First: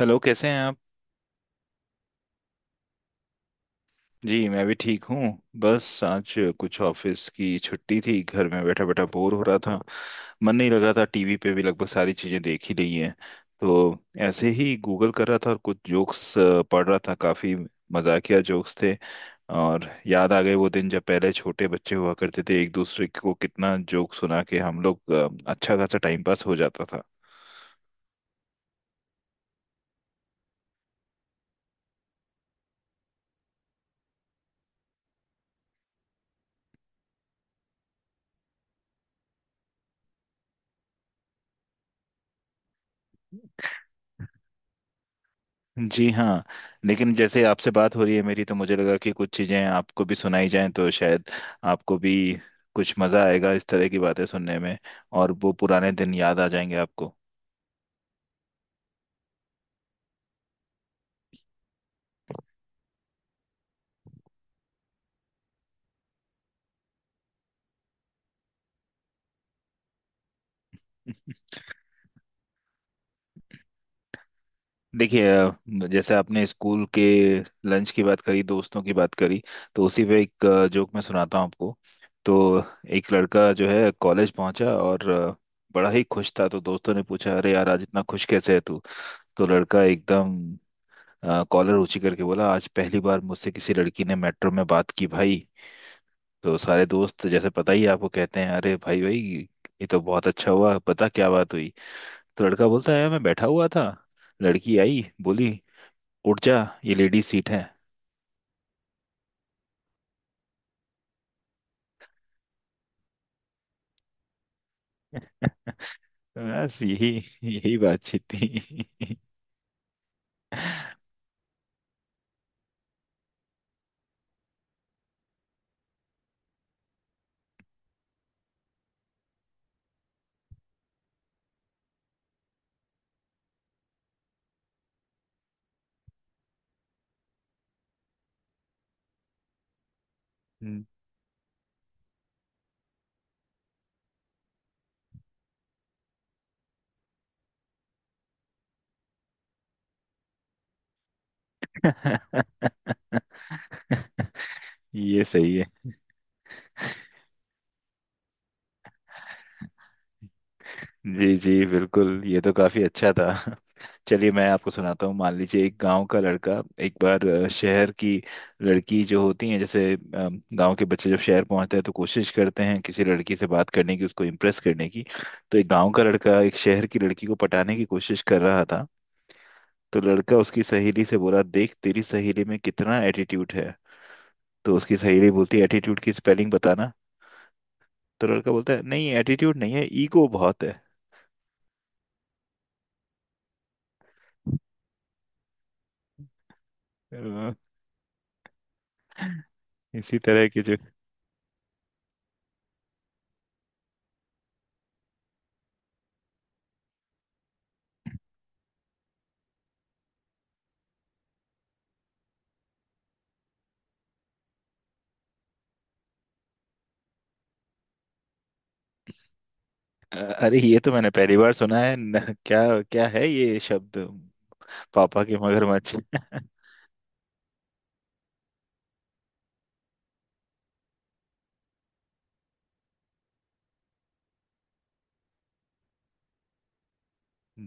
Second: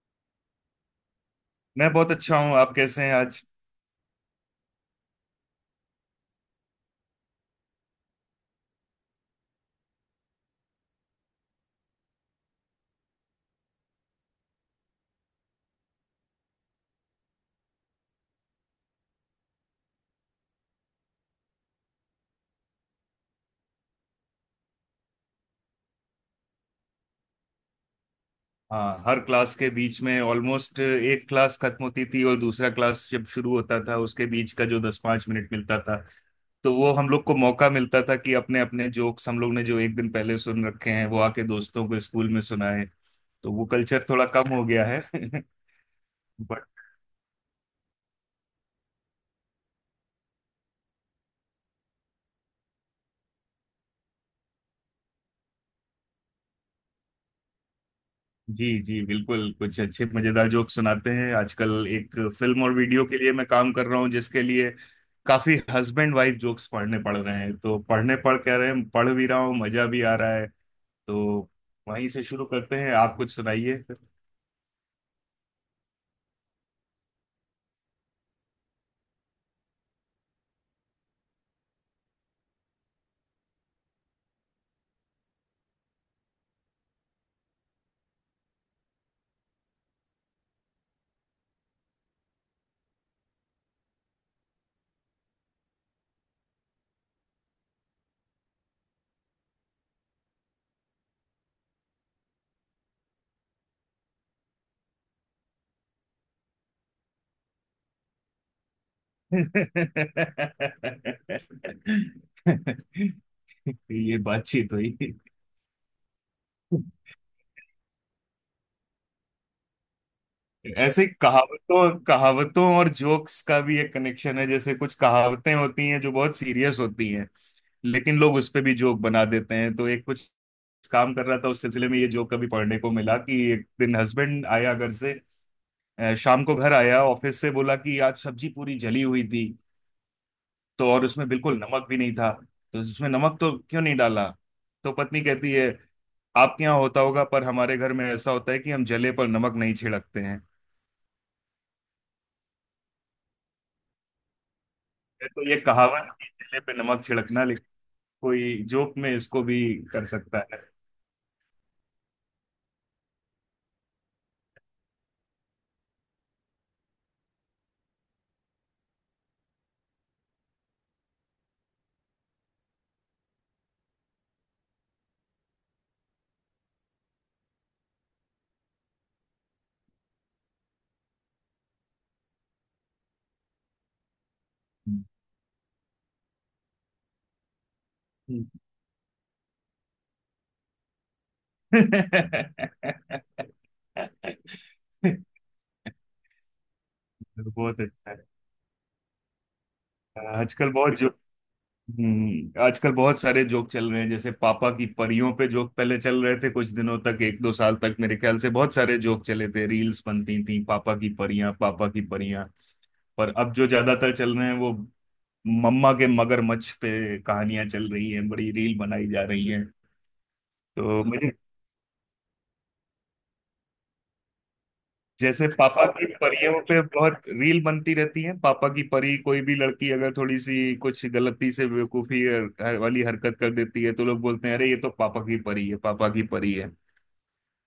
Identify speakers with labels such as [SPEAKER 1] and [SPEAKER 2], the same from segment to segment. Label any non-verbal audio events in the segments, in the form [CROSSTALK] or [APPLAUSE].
[SPEAKER 1] Hello कैसे हैं आप।
[SPEAKER 2] मैं बहुत अच्छा हूँ। आप कैसे हैं आज?
[SPEAKER 1] जी मैं भी ठीक हूँ। बस आज कुछ ऑफिस की छुट्टी थी, घर में बैठा बैठा बोर हो रहा था। मन नहीं लग रहा था, टीवी पे भी लगभग सारी चीजें देख ही ली हैं। तो ऐसे ही गूगल कर रहा था और कुछ जोक्स पढ़ रहा था। काफी मजाकिया जोक्स थे और याद आ गए वो दिन जब पहले छोटे बच्चे हुआ करते थे, एक दूसरे को कितना जोक सुना के हम लोग अच्छा खासा टाइम पास हो जाता था।
[SPEAKER 2] हाँ, हर क्लास के बीच में ऑलमोस्ट एक क्लास खत्म होती थी और दूसरा क्लास जब शुरू होता था उसके बीच का जो दस पांच मिनट मिलता था, तो वो हम लोग को मौका मिलता था कि अपने अपने जोक्स हम लोग ने जो एक दिन पहले सुन रखे हैं वो आके दोस्तों को स्कूल में सुनाए। तो वो कल्चर थोड़ा कम हो गया है। [LAUGHS]
[SPEAKER 1] जी हाँ।
[SPEAKER 2] बट।
[SPEAKER 1] लेकिन जैसे आपसे बात हो रही है मेरी, तो मुझे लगा कि कुछ चीज़ें आपको भी सुनाई जाएं तो शायद आपको भी कुछ मज़ा आएगा इस तरह की बातें सुनने में, और वो पुराने दिन याद आ जाएंगे आपको।
[SPEAKER 2] जी जी बिल्कुल, कुछ अच्छे मजेदार जोक सुनाते हैं। आजकल एक फिल्म और वीडियो के लिए मैं काम कर रहा हूँ जिसके लिए काफी हस्बैंड वाइफ जोक्स पढ़ने पड़ रहे हैं। तो पढ़ने पढ़ कह रहे हैं, पढ़ भी रहा हूँ, मजा भी आ रहा है। तो
[SPEAKER 1] [LAUGHS]
[SPEAKER 2] वहीं से शुरू करते हैं, आप कुछ सुनाइए।
[SPEAKER 1] देखिए, जैसे आपने स्कूल के लंच की बात करी, दोस्तों की बात करी, तो उसी पे एक जोक मैं सुनाता हूँ आपको। तो एक लड़का जो है कॉलेज पहुंचा और बड़ा ही खुश था। तो दोस्तों ने पूछा, अरे यार आज इतना खुश कैसे है तू। तो लड़का एकदम कॉलर ऊंची करके बोला, आज पहली बार मुझसे किसी लड़की ने मेट्रो में बात की भाई। तो सारे दोस्त, जैसे पता ही है आपको, कहते हैं अरे भाई भाई ये तो बहुत अच्छा हुआ, पता क्या बात हुई। तो लड़का बोलता है, मैं बैठा हुआ था, लड़की आई, बोली उठ जा ये लेडी सीट है।
[SPEAKER 2] [LAUGHS] ये बातचीत हुई।
[SPEAKER 1] [LAUGHS] बस यही, यही बातचीत थी। [LAUGHS]
[SPEAKER 2] ऐसे ही कहावतों कहावतों और जोक्स का भी एक कनेक्शन है, जैसे कुछ कहावतें होती हैं जो बहुत सीरियस होती हैं लेकिन लोग उस पे भी जोक बना देते हैं। तो एक कुछ काम कर रहा था उस सिलसिले में, ये जोक कभी पढ़ने को मिला कि एक दिन हस्बैंड आया घर से, शाम को घर आया ऑफिस से, बोला कि आज सब्जी पूरी जली हुई थी।
[SPEAKER 1] हम्म।
[SPEAKER 2] तो और उसमें बिल्कुल नमक भी नहीं था। तो उसमें नमक तो क्यों नहीं डाला? तो पत्नी कहती है आपके यहाँ होता होगा, पर हमारे घर में ऐसा होता है कि हम जले पर नमक नहीं छिड़कते हैं।
[SPEAKER 1] ये
[SPEAKER 2] तो
[SPEAKER 1] सही
[SPEAKER 2] ये
[SPEAKER 1] है।
[SPEAKER 2] कहावत कि जले पे नमक छिड़कना, लेकिन कोई जोक में इसको भी कर सकता
[SPEAKER 1] जी जी बिल्कुल, ये तो काफी अच्छा था। [LAUGHS] चलिए मैं आपको सुनाता हूँ। मान लीजिए एक गांव का लड़का एक बार शहर की लड़की जो होती है, जैसे गांव के बच्चे जब शहर पहुंचते हैं तो कोशिश करते हैं किसी लड़की से बात करने की, उसको इम्प्रेस करने की। तो एक गांव का लड़का एक शहर की लड़की को पटाने की कोशिश कर रहा था। तो लड़का उसकी सहेली से बोला, देख तेरी सहेली में कितना एटीट्यूड है। तो उसकी सहेली बोलती है, एटीट्यूड की स्पेलिंग बताना। तो लड़का
[SPEAKER 2] है।
[SPEAKER 1] बोलता है, नहीं एटीट्यूड नहीं है, ईगो बहुत है।
[SPEAKER 2] [LAUGHS] बहुत अच्छा है।
[SPEAKER 1] [LAUGHS] इसी तरह की
[SPEAKER 2] आजकल
[SPEAKER 1] जो
[SPEAKER 2] बहुत जो आजकल बहुत सारे जोक चल रहे हैं, जैसे पापा की परियों पे जोक पहले चल रहे थे कुछ दिनों तक, एक दो साल तक मेरे ख्याल से। बहुत सारे जोक चले थे, रील्स बनती थी पापा की परियां, पापा की परियां। पर अब जो ज्यादातर चल रहे हैं वो मम्मा के मगरमच्छ पे कहानियां चल रही हैं, बड़ी रील बनाई जा रही हैं।
[SPEAKER 1] अ- अरे ये तो
[SPEAKER 2] तो
[SPEAKER 1] मैंने
[SPEAKER 2] मुझे
[SPEAKER 1] पहली बार सुना है न, क्या क्या है ये शब्द। पापा के
[SPEAKER 2] जैसे पापा
[SPEAKER 1] मगरमच्छ।
[SPEAKER 2] की
[SPEAKER 1] [LAUGHS]
[SPEAKER 2] परियों पे बहुत रील बनती रहती है, पापा की परी। कोई भी लड़की अगर थोड़ी सी कुछ गलती से बेवकूफी वाली हरकत कर देती है तो लोग बोलते हैं अरे ये तो पापा की परी है, पापा की परी है।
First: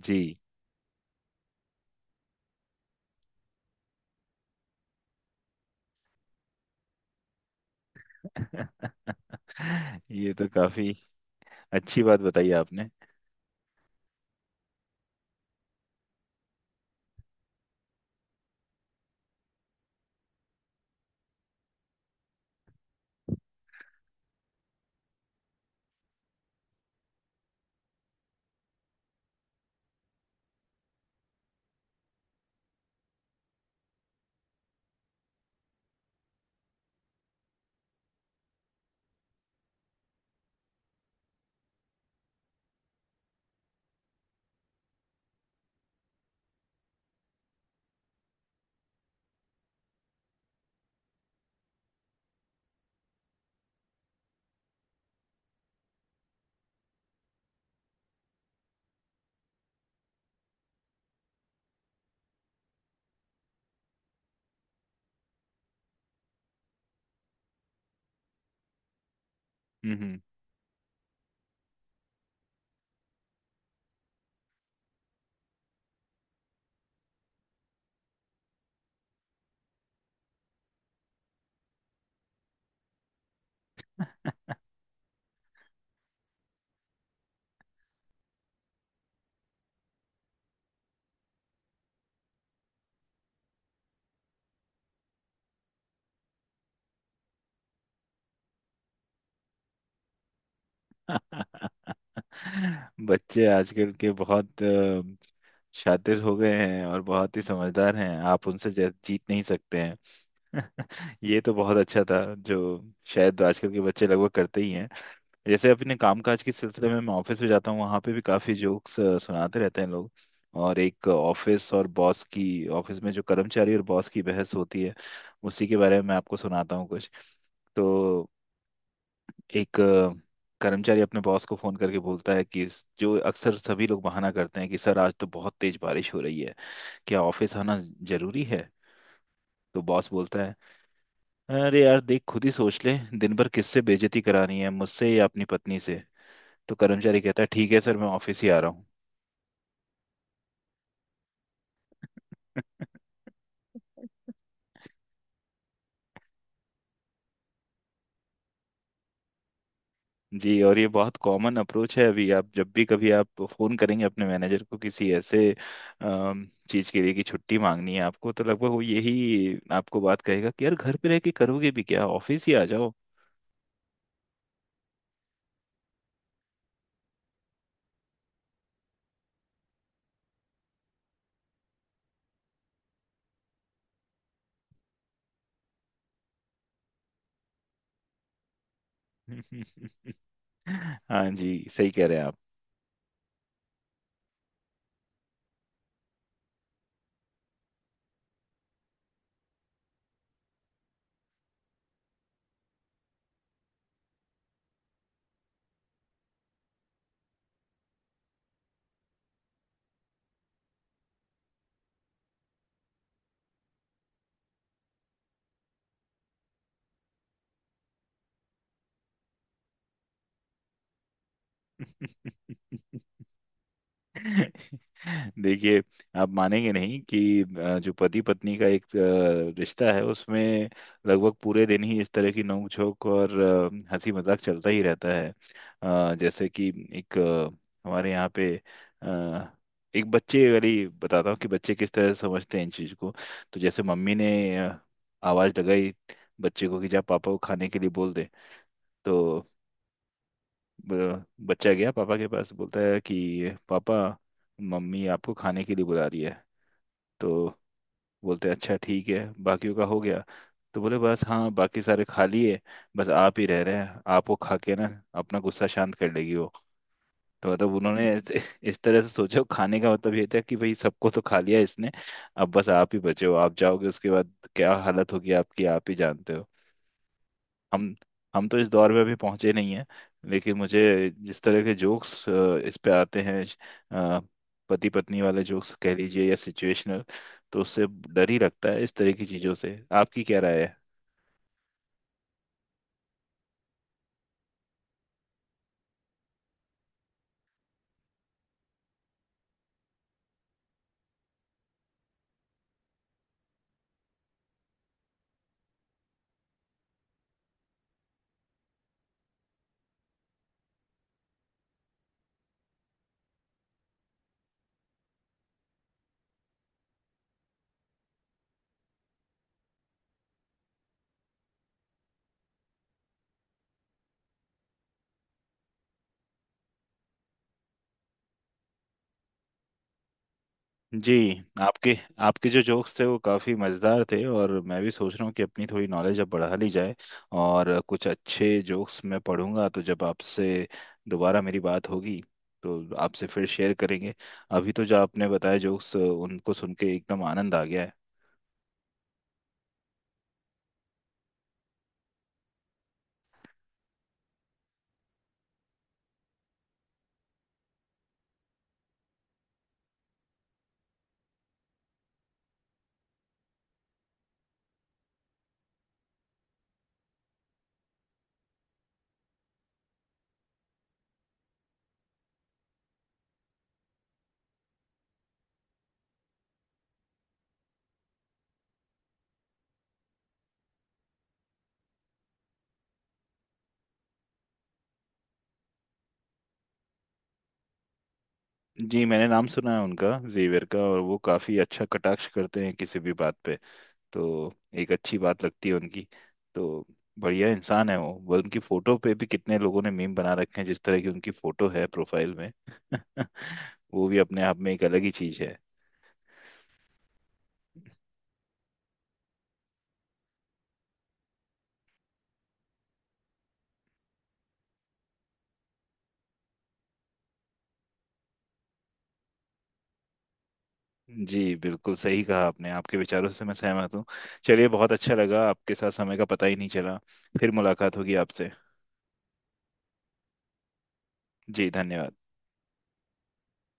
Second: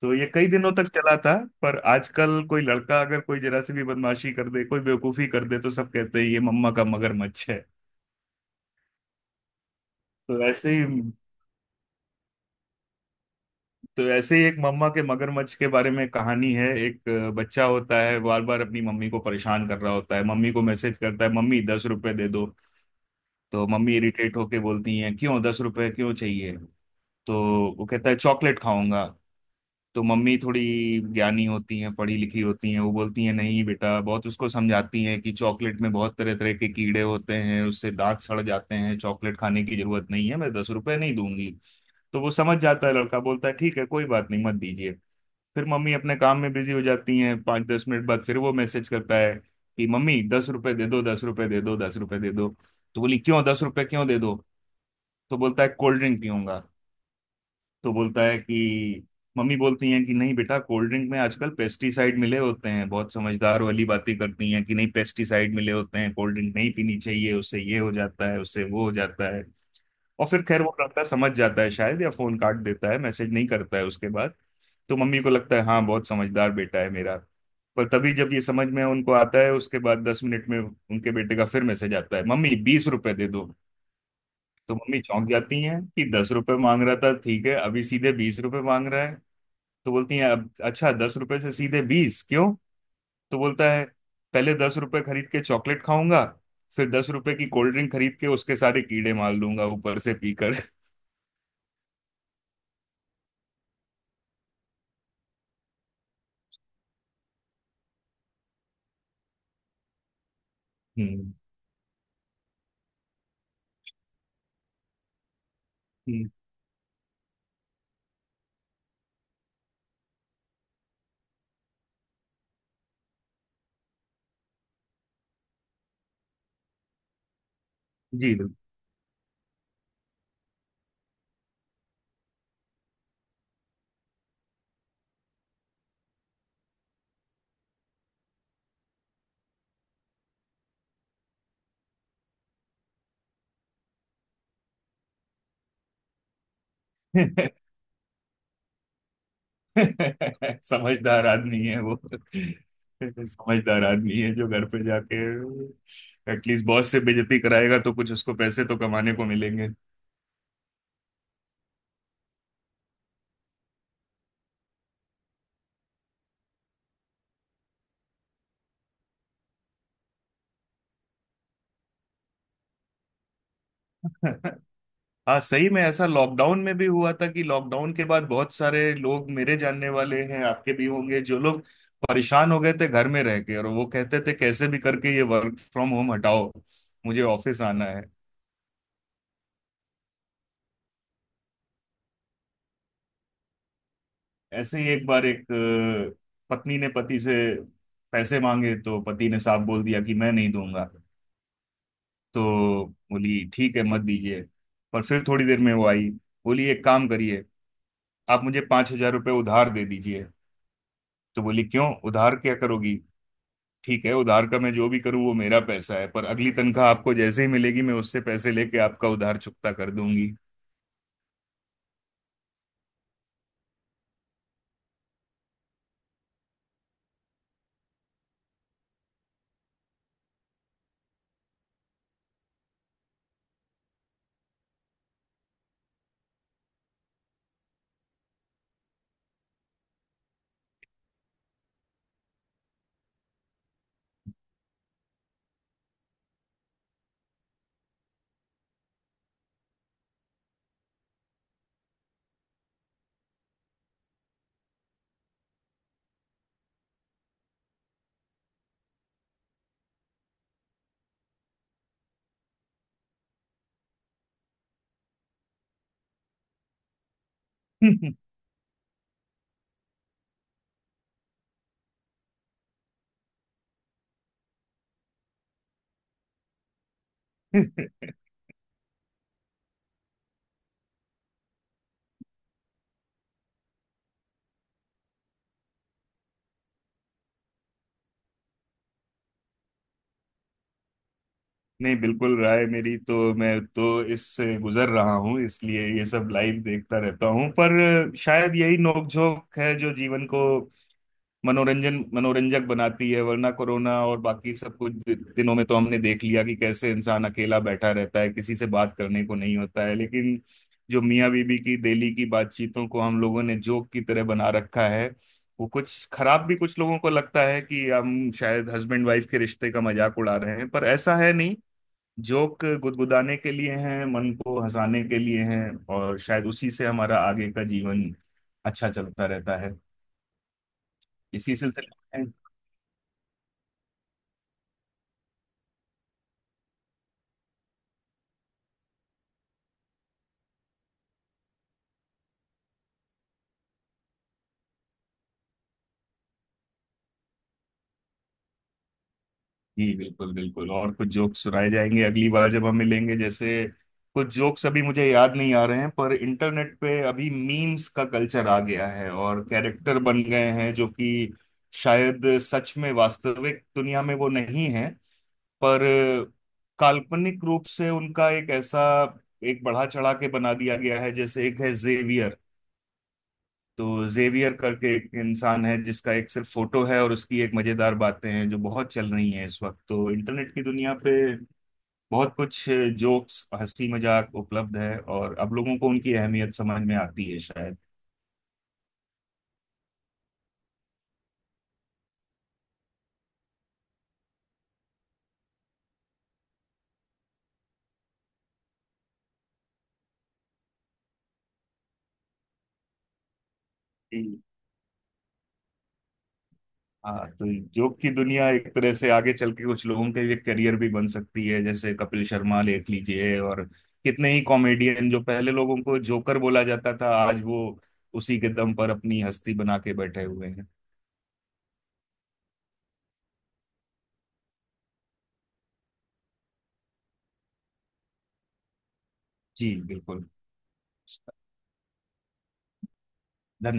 [SPEAKER 2] तो
[SPEAKER 1] जी।
[SPEAKER 2] ये कई दिनों तक चला था। पर आजकल कोई लड़का अगर कोई जरा सी भी बदमाशी कर दे, कोई बेवकूफी कर दे, तो सब कहते हैं ये मम्मा का मगरमच्छ है।
[SPEAKER 1] [LAUGHS] ये
[SPEAKER 2] तो
[SPEAKER 1] तो
[SPEAKER 2] ऐसे ही
[SPEAKER 1] काफी अच्छी बात बताई आपने।
[SPEAKER 2] तो ऐसे ही एक मम्मा के मगरमच्छ के बारे में कहानी है। एक बच्चा होता है, बार बार अपनी मम्मी को परेशान कर रहा होता है, मम्मी को मैसेज करता है मम्मी 10 रुपए दे दो। तो मम्मी इरिटेट होके बोलती हैं क्यों, 10 रुपए क्यों चाहिए? तो वो कहता है चॉकलेट खाऊंगा। तो मम्मी थोड़ी ज्ञानी होती हैं, पढ़ी लिखी होती हैं, वो बोलती हैं नहीं बेटा, बहुत उसको समझाती हैं कि चॉकलेट में बहुत तरह तरह के कीड़े होते हैं, उससे दांत सड़ जाते हैं, चॉकलेट खाने की जरूरत नहीं है, मैं 10 रुपए नहीं दूंगी। तो वो समझ जाता है, लड़का बोलता है ठीक है कोई बात नहीं, मत दीजिए। फिर मम्मी अपने काम में बिजी हो जाती हैं। पाँच दस मिनट बाद फिर वो मैसेज करता है कि मम्मी दस रुपए दे दो, दस रुपए दे दो, दस रुपए दे दो। तो बोली क्यों, दस रुपए क्यों दे दो? तो बोलता है कोल्ड ड्रिंक पीऊंगा। तो बोलता है कि मम्मी बोलती हैं कि नहीं बेटा, कोल्ड ड्रिंक में आजकल पेस्टिसाइड मिले होते हैं, बहुत समझदार वाली बातें करती हैं कि नहीं पेस्टिसाइड मिले होते हैं कोल्ड ड्रिंक नहीं पीनी चाहिए, उससे ये हो जाता है उससे वो हो जाता है।
[SPEAKER 1] हम्म।
[SPEAKER 2] और फिर खैर वो लड़का समझ जाता है शायद, या फोन काट देता है, मैसेज नहीं करता है उसके बाद। तो मम्मी को लगता है हाँ बहुत समझदार बेटा है मेरा। पर तभी जब ये समझ में उनको आता है, उसके बाद 10 मिनट में उनके बेटे का फिर मैसेज आता है, मम्मी 20 रुपए दे दो। तो मम्मी चौंक जाती हैं कि दस रुपए मांग रहा था ठीक है, अभी सीधे 20 रुपए मांग रहा है। तो बोलती हैं अब अच्छा, दस रुपए से सीधे बीस क्यों? तो बोलता है पहले दस रुपए खरीद के चॉकलेट खाऊंगा, फिर दस रुपए की कोल्ड ड्रिंक खरीद के उसके सारे कीड़े मार लूंगा ऊपर से पीकर।
[SPEAKER 1] [LAUGHS] बच्चे आजकल के बहुत शातिर हो गए हैं और बहुत ही समझदार हैं, आप उनसे जीत नहीं सकते हैं। [LAUGHS]
[SPEAKER 2] हम्म,
[SPEAKER 1] ये तो बहुत अच्छा था, जो शायद आजकल के बच्चे लगभग करते ही हैं। जैसे अपने
[SPEAKER 2] हम्म,
[SPEAKER 1] कामकाज के सिलसिले में मैं ऑफिस में जाता हूँ, वहाँ पे भी काफी जोक्स सुनाते रहते हैं लोग। और एक ऑफिस और बॉस की, ऑफिस में जो कर्मचारी और बॉस की बहस होती है, उसी के बारे में मैं आपको सुनाता हूँ कुछ। तो
[SPEAKER 2] जी
[SPEAKER 1] एक कर्मचारी अपने बॉस को फोन करके बोलता है कि जो अक्सर सभी लोग बहाना करते हैं कि सर आज तो बहुत तेज बारिश हो रही है, क्या ऑफिस आना जरूरी है। तो बॉस बोलता है, अरे यार देख खुद ही सोच ले, दिन भर किससे बेइज्जती करानी है, मुझसे या अपनी पत्नी से। तो कर्मचारी कहता है,
[SPEAKER 2] बिल्कुल।
[SPEAKER 1] ठीक है सर मैं ऑफिस ही आ रहा हूँ।
[SPEAKER 2] [LAUGHS] समझदार आदमी है वो।
[SPEAKER 1] [LAUGHS]
[SPEAKER 2] समझदार आदमी है जो घर पे जाके एटलीस्ट बॉस से बेइज्जती कराएगा तो कुछ उसको पैसे तो कमाने को मिलेंगे।
[SPEAKER 1] जी और ये बहुत कॉमन अप्रोच है। अभी आप जब भी कभी आप फोन करेंगे अपने मैनेजर को किसी ऐसे चीज के लिए कि छुट्टी मांगनी है आपको, तो लगभग वो यही आपको बात कहेगा कि यार घर पे रह के करोगे भी क्या, ऑफिस ही आ जाओ।
[SPEAKER 2] [LAUGHS] हाँ, सही में ऐसा लॉकडाउन में भी हुआ था कि लॉकडाउन के बाद बहुत सारे लोग मेरे जानने वाले हैं, आपके भी होंगे, जो लोग परेशान हो गए थे घर में रह के और वो कहते थे कैसे भी करके ये वर्क फ्रॉम होम हटाओ, मुझे ऑफिस आना है।
[SPEAKER 1] [LAUGHS] हाँ जी सही कह रहे हैं आप।
[SPEAKER 2] ऐसे ही एक बार एक अ, पत्नी ने पति से पैसे मांगे तो पति ने साफ बोल दिया कि मैं नहीं दूंगा। तो बोली ठीक है मत दीजिए। पर फिर थोड़ी देर में वो आई, बोली एक काम करिए, आप मुझे 5,000 रुपये उधार दे दीजिए। तो बोली क्यों उधार, क्या करोगी? ठीक है उधार का मैं जो भी करूँ वो मेरा पैसा है, पर अगली तनख्वाह आपको जैसे ही मिलेगी मैं उससे पैसे लेके आपका उधार चुकता कर दूंगी।
[SPEAKER 1] [LAUGHS] [LAUGHS] देखिए, आप मानेंगे नहीं कि जो पति पत्नी का एक रिश्ता है, उसमें लगभग पूरे दिन ही इस तरह की नोक झोंक और हंसी मजाक चलता ही रहता है। जैसे कि एक हमारे यहाँ पे अ, एक बच्चे वाली बताता हूँ कि बच्चे किस तरह से समझते हैं इन चीज को। तो जैसे मम्मी ने अ, आवाज लगाई बच्चे को कि जा पापा को खाने के लिए बोल दे। तो बच्चा गया पापा के पास, बोलता है कि पापा मम्मी आपको खाने के लिए बुला रही है। तो बोलते हैं अच्छा ठीक है, बाकियों का हो गया। तो बोले बस हाँ बाकी सारे खा लिए, बस आप ही रह रहे हैं, आपको खा के ना अपना गुस्सा शांत कर लेगी वो। तो मतलब उन्होंने इस तरह से सोचो, खाने का मतलब ये था कि भाई सबको तो खा लिया इसने, अब बस आप ही बचे हो, आप जाओगे उसके बाद क्या हालत होगी आपकी आप ही जानते हो। हम
[SPEAKER 2] [LAUGHS]
[SPEAKER 1] हम तो इस दौर में अभी पहुंचे नहीं हैं, लेकिन मुझे जिस तरह के जोक्स इस पे आते हैं, पति पत्नी वाले जोक्स कह लीजिए या सिचुएशनल, तो उससे डर ही लगता है इस तरह की चीजों से। आपकी क्या राय है।
[SPEAKER 2] नहीं, बिल्कुल राय मेरी, तो मैं तो इससे गुजर रहा हूँ इसलिए ये सब लाइव देखता रहता हूँ। पर शायद यही नोकझोंक है जो जीवन को मनोरंजन मनोरंजक बनाती है, वरना कोरोना और बाकी सब कुछ दिनों में तो हमने देख लिया कि कैसे इंसान अकेला बैठा रहता है, किसी से बात करने को नहीं होता है। लेकिन जो मियाँ बीबी की डेली की बातचीतों को हम लोगों ने जोक की तरह बना रखा है, वो कुछ खराब भी कुछ लोगों को लगता है कि हम शायद हस्बैंड वाइफ के रिश्ते का मजाक उड़ा रहे हैं, पर ऐसा है नहीं। जोक गुदगुदाने के लिए हैं, मन को हंसाने के लिए हैं, और शायद उसी से हमारा आगे का जीवन अच्छा चलता रहता है।
[SPEAKER 1] जी,
[SPEAKER 2] इसी
[SPEAKER 1] आपके
[SPEAKER 2] सिलसिले में।
[SPEAKER 1] आपके जो जोक्स थे वो काफ़ी मज़ेदार थे, और मैं भी सोच रहा हूँ कि अपनी थोड़ी नॉलेज अब बढ़ा ली जाए। और कुछ अच्छे जोक्स मैं पढ़ूंगा तो जब आपसे दोबारा मेरी बात होगी तो आपसे फिर शेयर करेंगे। अभी तो जो आपने बताया जोक्स उनको सुन के एकदम आनंद आ गया है।
[SPEAKER 2] जी बिल्कुल बिल्कुल, और कुछ जोक्स सुनाए जाएंगे अगली बार जब हम मिलेंगे, जैसे कुछ जोक्स अभी मुझे याद नहीं आ रहे हैं। पर इंटरनेट पे अभी मीम्स का कल्चर आ गया है और कैरेक्टर बन गए हैं जो कि शायद सच में वास्तविक दुनिया में वो नहीं है, पर काल्पनिक रूप से उनका एक ऐसा एक बढ़ा चढ़ा के बना दिया गया है। जैसे एक है जेवियर, तो जेवियर करके एक इंसान है जिसका एक सिर्फ फोटो है और उसकी एक मजेदार बातें हैं जो बहुत चल रही हैं इस वक्त। तो इंटरनेट की दुनिया पे बहुत कुछ जोक्स, हंसी मजाक उपलब्ध है और अब लोगों को उनकी अहमियत समझ में आती है शायद।
[SPEAKER 1] जी मैंने नाम सुना है उनका जेवियर का, और वो काफ़ी अच्छा कटाक्ष करते हैं किसी भी बात पे। तो एक अच्छी बात लगती है उनकी। तो बढ़िया इंसान है वो। वो उनकी फोटो पे भी कितने लोगों ने मीम बना रखे हैं, जिस तरह की उनकी फोटो है प्रोफाइल में। [LAUGHS] वो भी
[SPEAKER 2] जी।
[SPEAKER 1] अपने आप में एक अलग ही चीज है।
[SPEAKER 2] हाँ तो जोक की दुनिया एक तरह से आगे चल के कुछ लोगों के लिए करियर भी बन सकती है, जैसे कपिल शर्मा देख लीजिए और कितने ही कॉमेडियन जो पहले लोगों को जोकर बोला जाता था आज वो उसी के दम पर अपनी हस्ती बना के बैठे हुए हैं।
[SPEAKER 1] जी बिल्कुल सही कहा आपने, आपके विचारों से मैं सहमत हूँ। चलिए बहुत अच्छा लगा, आपके साथ समय का पता ही नहीं चला। फिर मुलाकात होगी आपसे।
[SPEAKER 2] जी बिल्कुल।
[SPEAKER 1] जी धन्यवाद।
[SPEAKER 2] धन्यवाद।